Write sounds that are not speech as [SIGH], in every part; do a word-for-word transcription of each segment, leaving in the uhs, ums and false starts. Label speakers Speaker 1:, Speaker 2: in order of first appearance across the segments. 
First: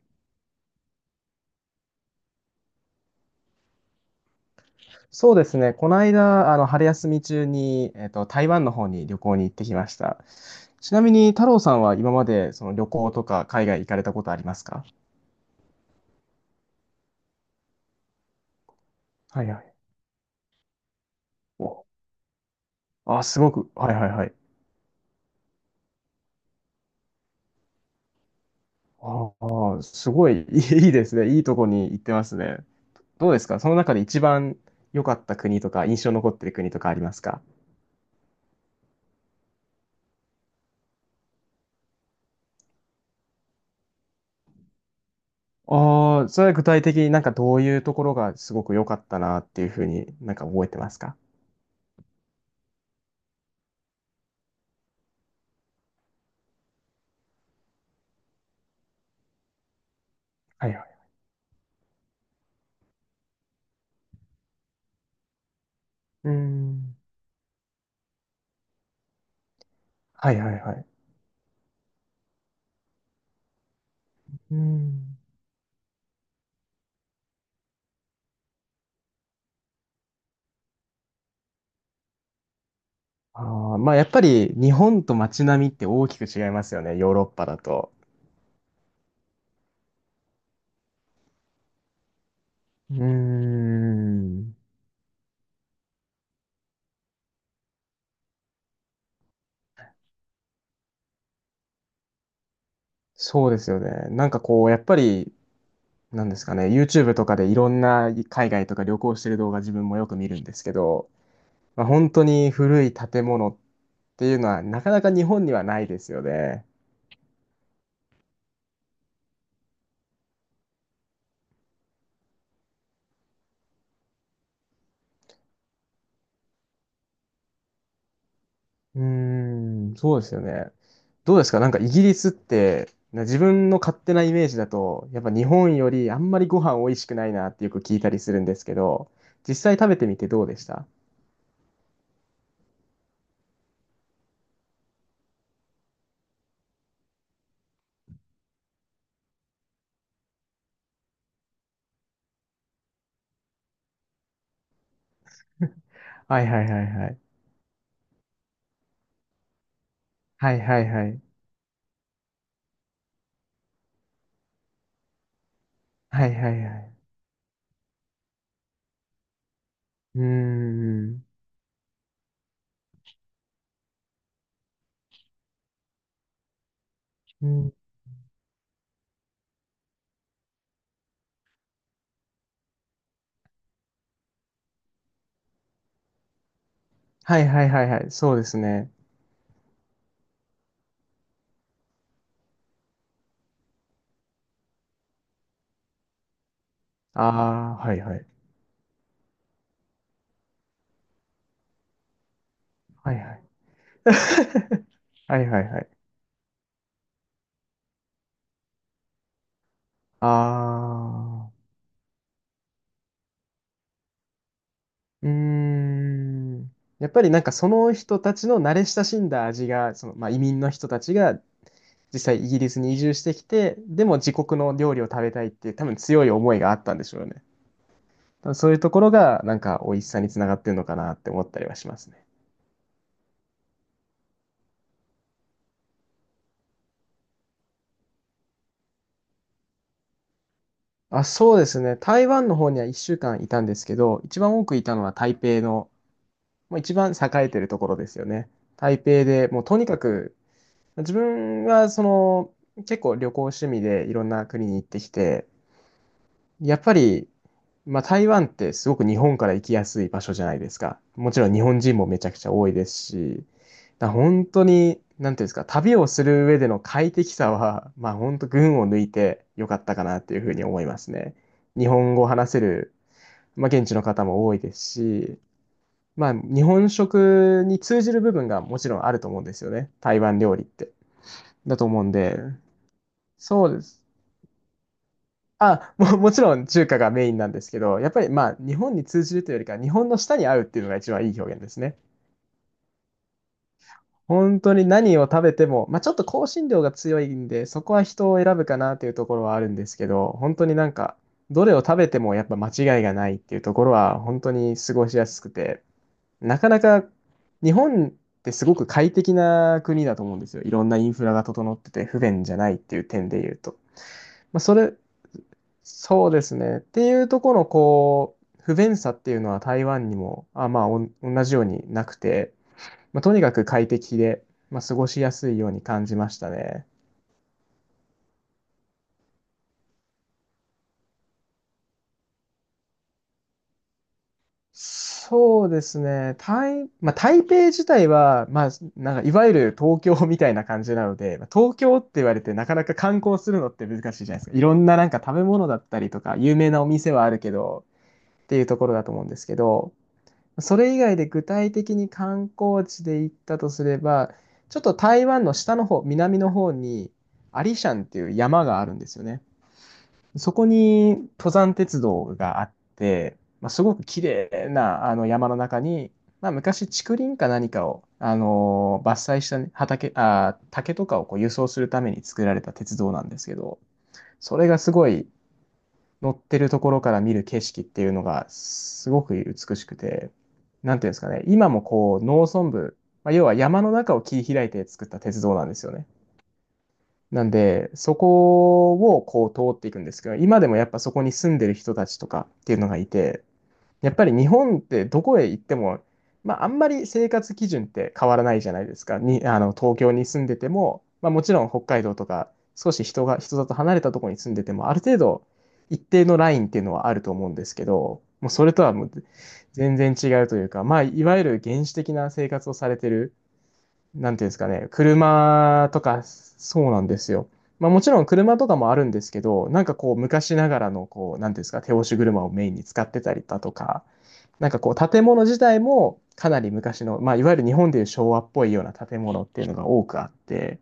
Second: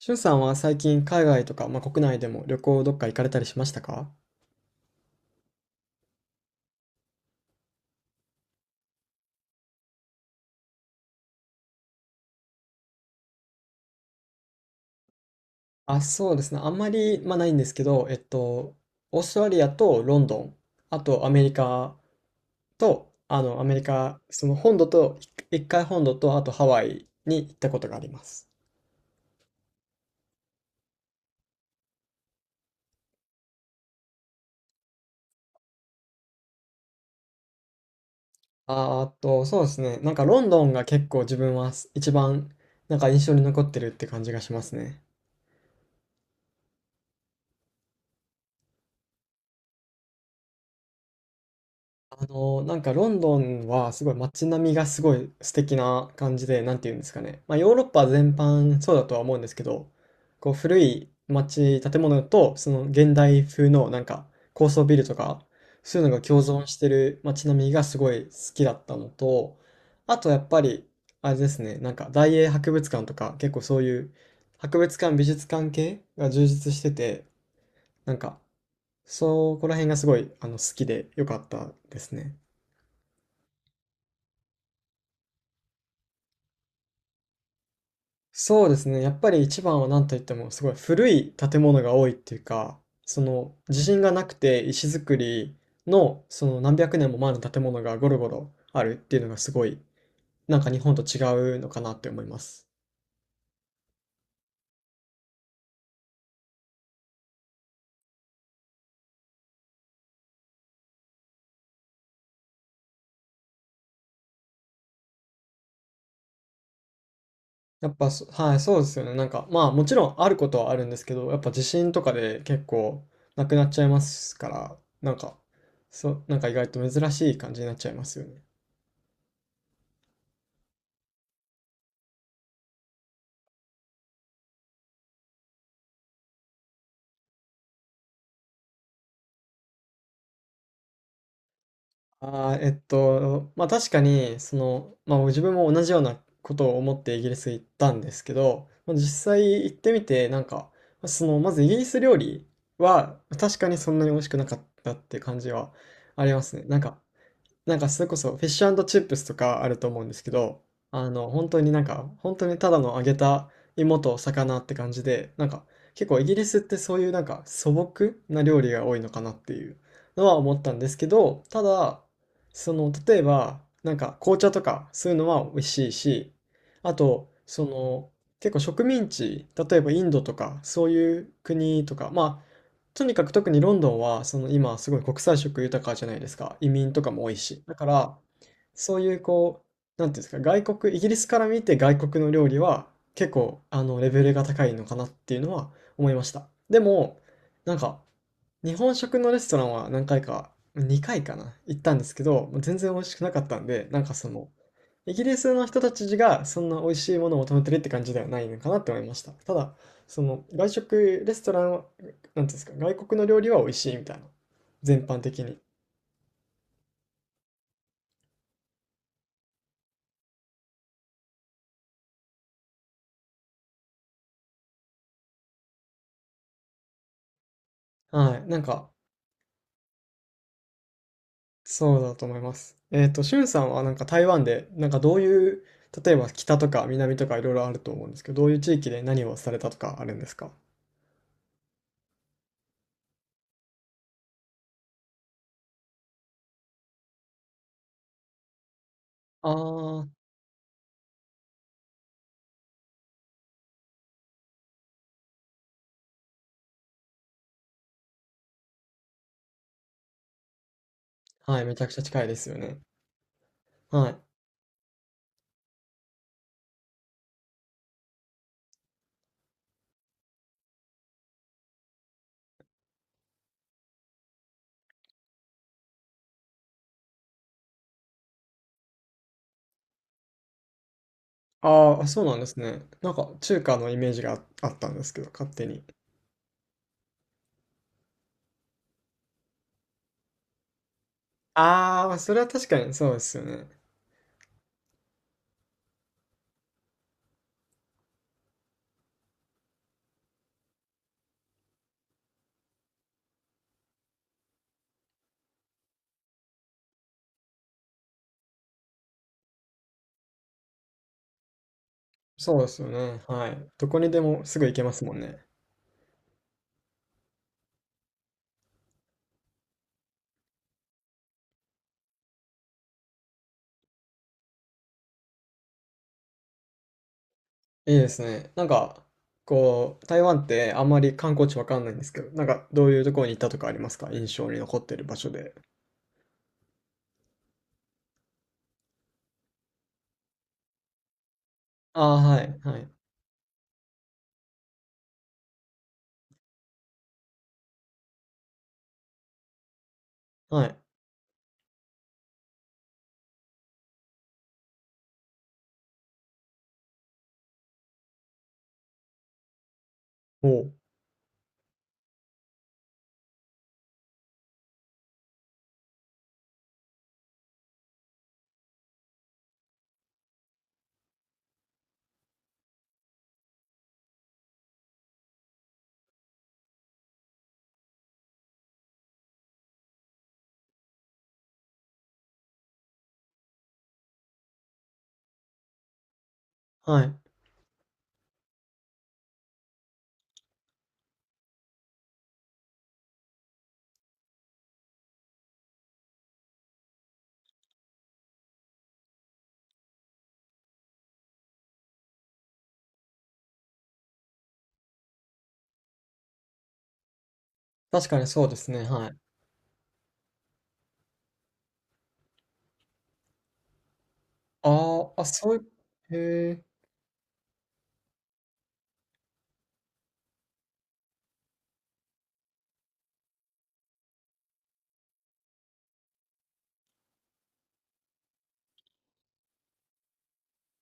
Speaker 1: しゅんさんは最近海外とか、まあ、国内でも旅行どっか行かれたりしましたか？
Speaker 2: そうですね。この間、あの、春休み中に、えっと、台湾の方に旅行に行ってきました。ちなみに、太郎さんは今まで、その旅行とか海外行かれたことありますか？
Speaker 1: あ、そうですね。あんまり、まあ、ないんですけど、えっと、オースト
Speaker 2: はい
Speaker 1: ラ
Speaker 2: は
Speaker 1: リア
Speaker 2: い。
Speaker 1: とロンドン、あとアメリ
Speaker 2: お、
Speaker 1: カと、
Speaker 2: あ、す
Speaker 1: あ
Speaker 2: ご
Speaker 1: の、ア
Speaker 2: く、
Speaker 1: メリ
Speaker 2: はいはい
Speaker 1: カ、
Speaker 2: はい。
Speaker 1: その本土と、一一回本土と、あとハワイに行ったことがあります。
Speaker 2: ああ、すごい、[LAUGHS] いいいいですね。いいとこに行ってますね。どうですかその中で一番良かった国とか、印象に残ってる国とかありますか？
Speaker 1: あーっと、そうですね。なんかロンドンが結構自分はす一番なんか印象に残ってるって感じがしますね。
Speaker 2: ああー、それは具体的になんかどういうところがすごく良かったなっていうふうになんか覚えてますか？
Speaker 1: あの、なんかロンドンはすごい街並みがすごい素敵な感じで、なんて言うんですかね。まあヨーロッパ全般そうだとは思うんですけど、こう
Speaker 2: はい
Speaker 1: 古
Speaker 2: はい。
Speaker 1: い街、建物とその現代風のなんか高層ビルとか、そういうのが
Speaker 2: うー
Speaker 1: 共存して
Speaker 2: ん。
Speaker 1: る街並みがすごい好きだったのと、あと
Speaker 2: は
Speaker 1: や
Speaker 2: い
Speaker 1: っ
Speaker 2: は
Speaker 1: ぱ
Speaker 2: いは
Speaker 1: り、
Speaker 2: い。
Speaker 1: あれですね、なんか大英博物館とか結構そういう
Speaker 2: う
Speaker 1: 博物館、
Speaker 2: ん。
Speaker 1: 美術館系が充実してて、なんかそこら辺がすごいあの好きでよかったですね。
Speaker 2: あー、まあやっぱり日本と街並みって大きく違いますよね、ヨーロッパだと。
Speaker 1: そうですね。やっぱり一番は何と言ってもすごい古い建物が多いっていうか、
Speaker 2: うー
Speaker 1: その地震がなく
Speaker 2: ん。
Speaker 1: て石造りのその何百年も前の建物がゴロゴロあるっていうのがすごいなんか日本と違うのかなって思います。
Speaker 2: そうですよね。なんかこう、やっぱり、なんですかね、YouTube とかでいろんな海外とか旅行してる動画自分もよく見るんですけど、まあ、本当に古い建物っていうのはなかなか日本にはないですよね。
Speaker 1: やっぱそ、はい、そうですよね。なんかまあもちろんあることはあるんですけど、やっぱ地震とかで結構なくなっちゃいますから、なんか、そう、なんか意外と珍しい感じになっちゃいますよね。
Speaker 2: うーん、そうですよね。どうですかなんかイギリスって、な自分の勝手なイメージだと、やっぱ日本よりあんまりご飯美味しくないなってよく聞いたりするんですけど、実際食べてみてどうでした？
Speaker 1: ああ、えっと、まあ確かに、その、まあ自分も同じようなことを思ってイギリス行ったんですけど、まあ、実際行ってみて、なんか、その、まずイギリス料理は確かにそんなに美味しくなかったっていう感じはありま
Speaker 2: はい
Speaker 1: す
Speaker 2: は
Speaker 1: ね。
Speaker 2: い
Speaker 1: なん
Speaker 2: はい
Speaker 1: か、
Speaker 2: はい。
Speaker 1: なんかそれこそフィッシュチップスとかあると思うんですけ
Speaker 2: はい
Speaker 1: ど、
Speaker 2: はいは
Speaker 1: あ
Speaker 2: い。
Speaker 1: の、本当になんか、本当にただの揚げた芋と魚って感じで、なんか結構イ
Speaker 2: は
Speaker 1: ギ
Speaker 2: い
Speaker 1: リ
Speaker 2: は
Speaker 1: スっ
Speaker 2: いは
Speaker 1: てそ
Speaker 2: い。
Speaker 1: ういうなんか素朴な料理が多いのかなっていう
Speaker 2: うー
Speaker 1: のは思ったんですけ
Speaker 2: ん。
Speaker 1: ど、ただ、その、例えば、なんか紅茶とかそういうのは美味しいし、あと、
Speaker 2: う
Speaker 1: そ
Speaker 2: ん。
Speaker 1: の、結構植民地、例えばインドとかそういう国とか、まあとにかく特にロンドンはその今すごい国際色豊かじゃないですか。移民とかも多い
Speaker 2: はい
Speaker 1: し。
Speaker 2: はい
Speaker 1: だか
Speaker 2: はいはい。
Speaker 1: ら、
Speaker 2: そうですね。
Speaker 1: そういうこう、なんていうんですか、外国、イギリスから見て外国の料理は結構あのレベルが高いのかなっていうのは思いました。でも、なん
Speaker 2: ああ、はい
Speaker 1: か
Speaker 2: はい。
Speaker 1: 日本食のレストランは何回か、にかいかな、行ったんですけど、もう全然美味
Speaker 2: は
Speaker 1: し
Speaker 2: い
Speaker 1: くな
Speaker 2: は
Speaker 1: か
Speaker 2: い。
Speaker 1: ったんで、なんかその、イギ
Speaker 2: [LAUGHS]
Speaker 1: リ
Speaker 2: はい
Speaker 1: ス
Speaker 2: は
Speaker 1: の
Speaker 2: いは
Speaker 1: 人
Speaker 2: い。
Speaker 1: たちがそんな美味しいものを求めてるって感じではないのかなって思いました。ただ、その外
Speaker 2: あ
Speaker 1: 食、レス
Speaker 2: あ。
Speaker 1: トランは、なんていうんですか、外国の料理は美味しいみたいな。全般
Speaker 2: うー
Speaker 1: 的に。
Speaker 2: ん。やっぱりなんかその人たちの慣れ親しんだ味が、その、まあ、移民の人たちが実際イギリスに移住してきて、でも自国の料理を食べたいっていう多分強い思いがあったんでしょうね。
Speaker 1: はい。
Speaker 2: 多分
Speaker 1: なん
Speaker 2: そういう
Speaker 1: か、
Speaker 2: ところがなんか美味しさにつながってるのかなって思ったりはしま
Speaker 1: そう
Speaker 2: す
Speaker 1: だ
Speaker 2: ね。
Speaker 1: と思います。えっと、しゅんさんはなんか台湾で、なんかどういう、例えば北とか南とかいろいろあると思うんですけど、どういう地域で何をされたとかあるんですか？
Speaker 2: あ、そうですね。台湾の方にはいっしゅうかんいたんですけど、一番多くいたのは台北の、もう一番栄えてるところですよね。台北で
Speaker 1: あ
Speaker 2: もうとにか
Speaker 1: あ、
Speaker 2: く、自分はその結構旅行趣味でいろんな国に行ってきて、やっぱり、まあ、台湾ってすごく日本から行きやすい場所じゃないですか。もちろん
Speaker 1: は
Speaker 2: 日
Speaker 1: い、め
Speaker 2: 本
Speaker 1: ちゃく
Speaker 2: 人
Speaker 1: ちゃ
Speaker 2: もめ
Speaker 1: 近
Speaker 2: ち
Speaker 1: い
Speaker 2: ゃ
Speaker 1: で
Speaker 2: くち
Speaker 1: す
Speaker 2: ゃ
Speaker 1: よ
Speaker 2: 多い
Speaker 1: ね。
Speaker 2: ですし、だ
Speaker 1: は
Speaker 2: か
Speaker 1: い。
Speaker 2: ら本当に、なんていうんですか、旅をする上での快適さは、まあ本当群を抜いてよかったかなっていうふうに思いますね。日本語を話せる、まあ現地の方も多いですし、まあ日本食に通じる部分がもちろんあると思うんですよね。台湾料理って。だと
Speaker 1: あ
Speaker 2: 思う
Speaker 1: あ、
Speaker 2: ん
Speaker 1: そうな
Speaker 2: で、
Speaker 1: んですね。なんか中
Speaker 2: そう
Speaker 1: 華
Speaker 2: で
Speaker 1: のイ
Speaker 2: す。
Speaker 1: メージがあ、あったんですけど、勝手に。
Speaker 2: あ、も、[LAUGHS] もちろん中華がメインなんですけど、やっぱりまあ日本に通じるというよりか日本の舌に合うっていうのが一番いい表現ですね。
Speaker 1: ああ、それは確かにそうですよね。
Speaker 2: 本当に何を食べても、まあちょっと香辛料が強いんで、そこは人を選ぶかなっていうところはあるんですけど、本当になんか、どれを食べてもやっぱ間違いがないっていうところは本当に過ごしやすくて、なかなか日本ってすごく快適な国だと思うんですよ。いろんなインフラが整ってて不便じ
Speaker 1: そ
Speaker 2: ゃ
Speaker 1: うで
Speaker 2: ないっ
Speaker 1: すよ
Speaker 2: ていう
Speaker 1: ね。
Speaker 2: 点で
Speaker 1: は
Speaker 2: 言う
Speaker 1: い。
Speaker 2: と。
Speaker 1: どこにでも
Speaker 2: ま
Speaker 1: す
Speaker 2: あ、
Speaker 1: ぐ行
Speaker 2: そ
Speaker 1: けま
Speaker 2: れ
Speaker 1: すもんね。
Speaker 2: そうですね。っていうところのこう不便さっていうのは台湾にもあ、まあ、おん同じようになくて、まあ、とにかく快適で、まあ、過ごしやすいように感じましたね。
Speaker 1: いいですね。なんか、こう、台湾ってあんまり観光地わかんないんですけど、なんかどういうところに行ったとかありますか？印象に残ってる場所で。
Speaker 2: そうですね。台、まあ、台北自体は、まあ、なんかいわゆる東京みたいな感じなので、まあ東京
Speaker 1: あ
Speaker 2: って
Speaker 1: あ、
Speaker 2: 言われ
Speaker 1: は
Speaker 2: て
Speaker 1: い、
Speaker 2: なか
Speaker 1: は
Speaker 2: な
Speaker 1: い、
Speaker 2: か観光するのって難しいじゃないですか。いろんななんか食べ物だったりとか有名なお店はあるけどっていうところだと思うんですけど、
Speaker 1: は
Speaker 2: そ
Speaker 1: い。
Speaker 2: れ以外で具体的に観光地で行ったとすれば、ちょっと台湾の下の方、南の方に、アリシャンっていう山があるんですよね。
Speaker 1: お
Speaker 2: そこ
Speaker 1: う
Speaker 2: に登山鉄道があって、まあ、すごく綺麗なあの山の中に、まあ、昔竹林か何かを、あのー伐採したね畑、あー、竹とかをこう輸送するために作られた鉄道なんですけど、それがすごい乗ってるところから見る景色っていうのがすごく美しくて、なんていうんですかね、今もこう農村部、まあ、要は山の中を切り開いて作った鉄道なんですよね。
Speaker 1: はい。
Speaker 2: なんで、そこをこう通っていくんですけど、今でもやっぱそこに住んでる人たちとかっていうのがいて、やっぱり日本ってどこへ行っても、まあ、あんまり生活基準って変わらないじゃないですか。に、あの、東京に住んでても、まあ、もちろん北海道とか、少し人が、人里離れたところに住んでても、ある程度、一定のラインっていうのはあると思うんですけ
Speaker 1: 確か
Speaker 2: ど、
Speaker 1: にそ
Speaker 2: も
Speaker 1: う
Speaker 2: う
Speaker 1: で
Speaker 2: そ
Speaker 1: す
Speaker 2: れ
Speaker 1: ね、
Speaker 2: とはも
Speaker 1: は
Speaker 2: う
Speaker 1: い。
Speaker 2: 全然違うというか、まあ、いわゆる原始的な生活をされてるなんていうんですかね、
Speaker 1: ああ、あ、そういう、
Speaker 2: 車とか、
Speaker 1: へえ、
Speaker 2: そうなんですよ。まあもちろん車とかもあるんですけど、なんかこう昔ながらのこう、なんていうんですか、手押し車をメインに使ってたりだとか、なんかこう建物自体もかなり昔の、まあいわゆる日本でいう昭和っぽいような建物っていうのが多くあって、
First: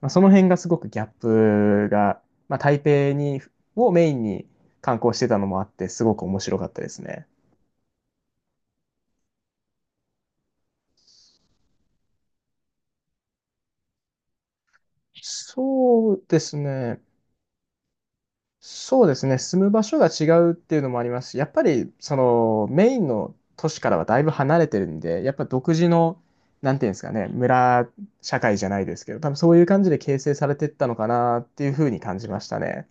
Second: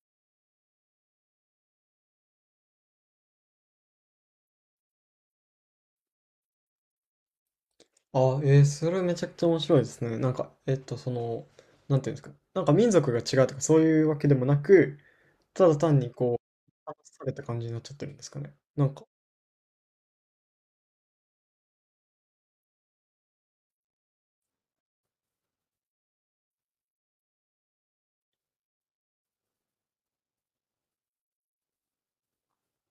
Speaker 2: まあ、その辺がすごくギャップが、まあ台北に、をメインに観光してたのもあって、すごく面白かったですね。
Speaker 1: あえーそれめちゃくちゃ面白いですね。なんか、えっと、その、なんていうんですか、なんか民族が違うとかそういうわけでもなく、ただ単に
Speaker 2: そうで
Speaker 1: こ
Speaker 2: す
Speaker 1: う、話
Speaker 2: ね。
Speaker 1: された感じになっちゃってるんですかね。なん
Speaker 2: そ
Speaker 1: か、
Speaker 2: うですね、住む場所が違うっていうのもありますし、やっぱりそのメインの都市からはだいぶ離れてるんで、やっぱ独自の、なんていうんですかね、村社会じゃないですけど、多分そういう感じで形成されてったのかなっていうふうに感じましたね。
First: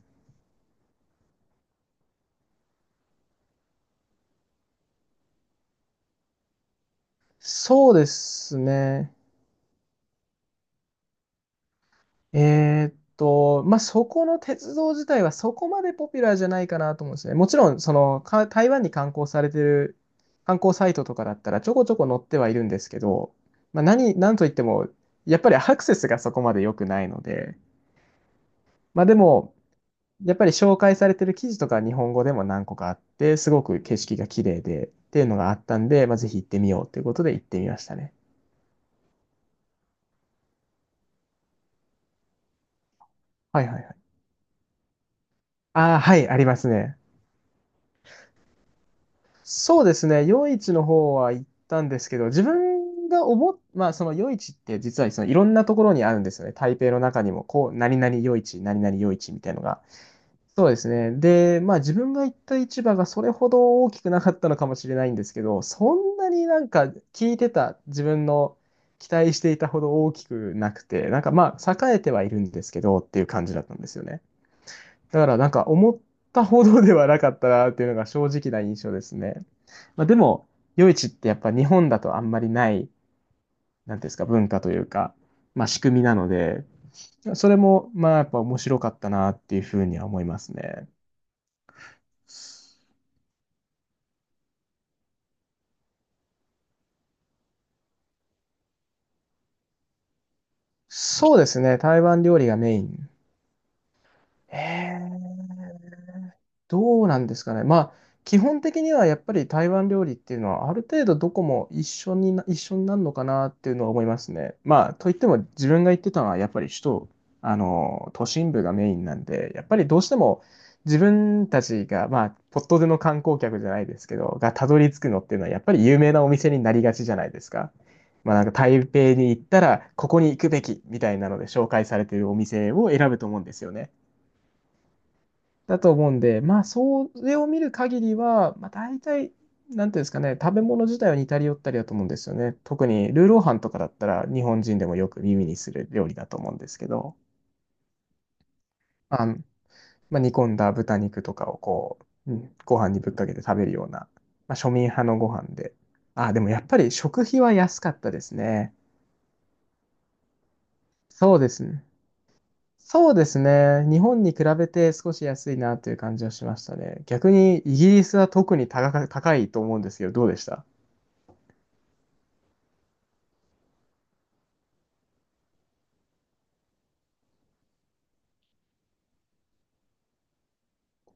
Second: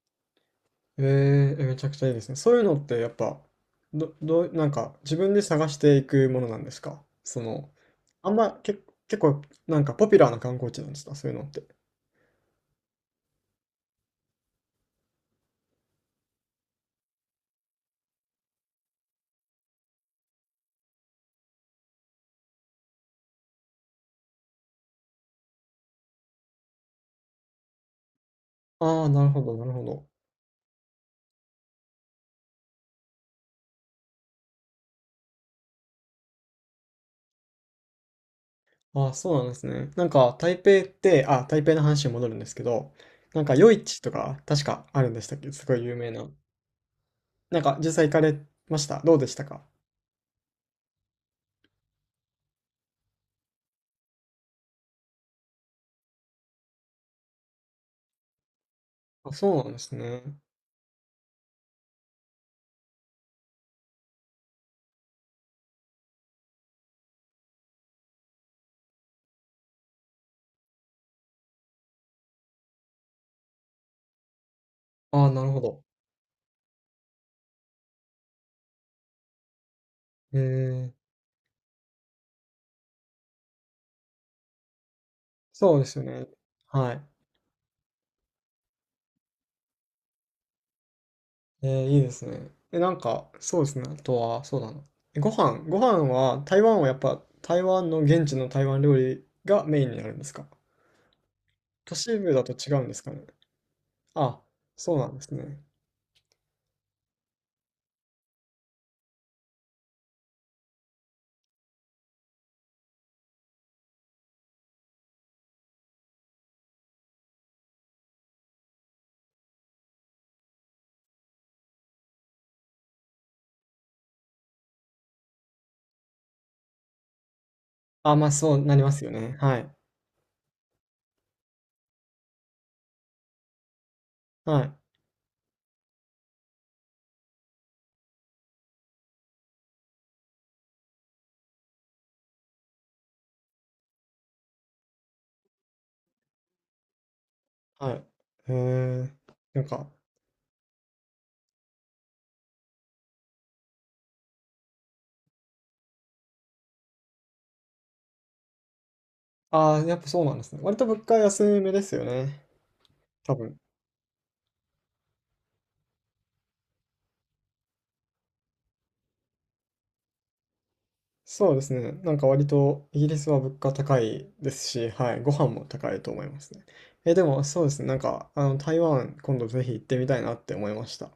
Speaker 1: えーえ、めちゃくちゃいいですね。そういうのってやっぱ、ど、どう、なんか自分で探していくものなんですかその、
Speaker 2: そうで
Speaker 1: あん
Speaker 2: す
Speaker 1: ま、け、
Speaker 2: ね。
Speaker 1: 結構なんかポピュラーな観光地なんですかそういうのって。
Speaker 2: えーっと、まあ、そこの鉄道自体はそこまでポピュラーじゃないかなと思うんですね。もちろん、その、か台湾に観光されてる観光サイトとかだったらちょこちょこ載ってはいるんですけど、まあ、何、なんといっても、やっぱりアクセスがそこまで良くないので、
Speaker 1: あ
Speaker 2: まあ、
Speaker 1: あ、
Speaker 2: で
Speaker 1: なるほど、
Speaker 2: も、
Speaker 1: なるほど。
Speaker 2: やっぱり紹介されてる記事とか日本語でも何個かあって、すごく景色が綺麗でっていうのがあったんで、まあ、ぜひ行ってみようということで行ってみましたね。
Speaker 1: ああ、そうなんですね。なんか、台北って、あ、台北の話に戻るんですけど、なんか、
Speaker 2: はいは
Speaker 1: 夜
Speaker 2: いは
Speaker 1: 市
Speaker 2: い。
Speaker 1: とか、確かあるんでしたっけ、すごい有
Speaker 2: ああ、
Speaker 1: 名
Speaker 2: はい、
Speaker 1: な。
Speaker 2: ありますね。
Speaker 1: なんか、実際行かれました、どうでしたか？
Speaker 2: そうですね。夜市の方は行ったんですけど、自分が思っ、まあその夜市って実はそのいろんなところにあるんですよね。台北の中にも、こう、何々夜市、何々夜
Speaker 1: あ、
Speaker 2: 市みたい
Speaker 1: そ
Speaker 2: の
Speaker 1: うなんで
Speaker 2: が。
Speaker 1: すね。
Speaker 2: そうですね。で、まあ自分が行った市場がそれほど大きくなかったのかもしれないんですけど、そんなになんか聞いてた自分の期待していたほど大きくなくて、なんかまあ栄えてはいるんですけどっていう感じだったんですよね。だ
Speaker 1: あ
Speaker 2: か
Speaker 1: あ、
Speaker 2: ら
Speaker 1: な
Speaker 2: な
Speaker 1: る
Speaker 2: ん
Speaker 1: ほ
Speaker 2: か
Speaker 1: ど。
Speaker 2: 思ったほどではなかったなっていうのが正直な印象ですね。まあ、で
Speaker 1: え
Speaker 2: も、夜
Speaker 1: え、
Speaker 2: 市ってやっぱ日本だとあんまりない、なんていうんですか、文化というか、まあ
Speaker 1: そう
Speaker 2: 仕
Speaker 1: で
Speaker 2: 組
Speaker 1: す
Speaker 2: み
Speaker 1: よ
Speaker 2: な
Speaker 1: ね。
Speaker 2: ので、
Speaker 1: はい。
Speaker 2: それもまあやっぱ面白かったなっていうふうには思いますね。
Speaker 1: えー、いいですね。え、なんか、そうですね。あとは、そうだな。えご飯、ご飯は、台湾はやっぱ、台湾の現地の台湾料理がメインになるんですか？
Speaker 2: そうですね、
Speaker 1: 都
Speaker 2: 台
Speaker 1: 市
Speaker 2: 湾
Speaker 1: 部
Speaker 2: 料
Speaker 1: だ
Speaker 2: 理
Speaker 1: と
Speaker 2: が
Speaker 1: 違
Speaker 2: メイ
Speaker 1: うんです
Speaker 2: ン。
Speaker 1: かね。あ、
Speaker 2: へ
Speaker 1: そうなんですね。
Speaker 2: え、どうなんですかね。まあ、基本的にはやっぱり台湾料理っていうのは、ある程度どこも一緒にな、一緒になるのかなっていうのは思いますね。まあ、といっても自分が行ってたのは、やっぱり首都、あの、都心部がメインなんで、やっぱりどうしても自分たちが、まあ、ポッとでの観光客じゃないですけど、がたどり着くのっていうのは、やっぱり有名なお店になりがちじゃないですか。
Speaker 1: あ、まあ、
Speaker 2: まあ、なんか
Speaker 1: そうなり
Speaker 2: 台
Speaker 1: ますよ
Speaker 2: 北に
Speaker 1: ね。
Speaker 2: 行っ
Speaker 1: は
Speaker 2: た
Speaker 1: い。
Speaker 2: ら、ここに行くべきみたいなので紹介されているお店を選ぶと思うんですよね。
Speaker 1: はい。
Speaker 2: だと思うんで、まあ、それを見る限りは、まあ、大体、なんていうんですかね、食べ物自体は似たり寄ったりだと思うんですよね。特にルーローハンとかだったら、日本人でもよく耳にする料理だと思うんですけど、
Speaker 1: はい。へえ、
Speaker 2: あの、
Speaker 1: なんか、
Speaker 2: まあ、煮込んだ豚肉とかをこう、うんご飯にぶっかけて食べるような、まあ、庶民派のご飯で。あ、でもやっぱり食費は安かったですね。
Speaker 1: ああ、やっぱそうなんですね。割と物価
Speaker 2: そうで
Speaker 1: 安
Speaker 2: す
Speaker 1: めで
Speaker 2: ね。
Speaker 1: すよね。
Speaker 2: そうで
Speaker 1: 多
Speaker 2: す
Speaker 1: 分。
Speaker 2: ね。日本に比べて少し安いなという感じはしましたね。逆にイギリスは特に高か、高いと思うんですけど、どうでした？
Speaker 1: そうですね。なんか割とイギリスは物価高いですし、はい、ご飯も高いと思いますね。え、でもそうですね。なんか、あの、台湾今度ぜひ行ってみたいなって思いました。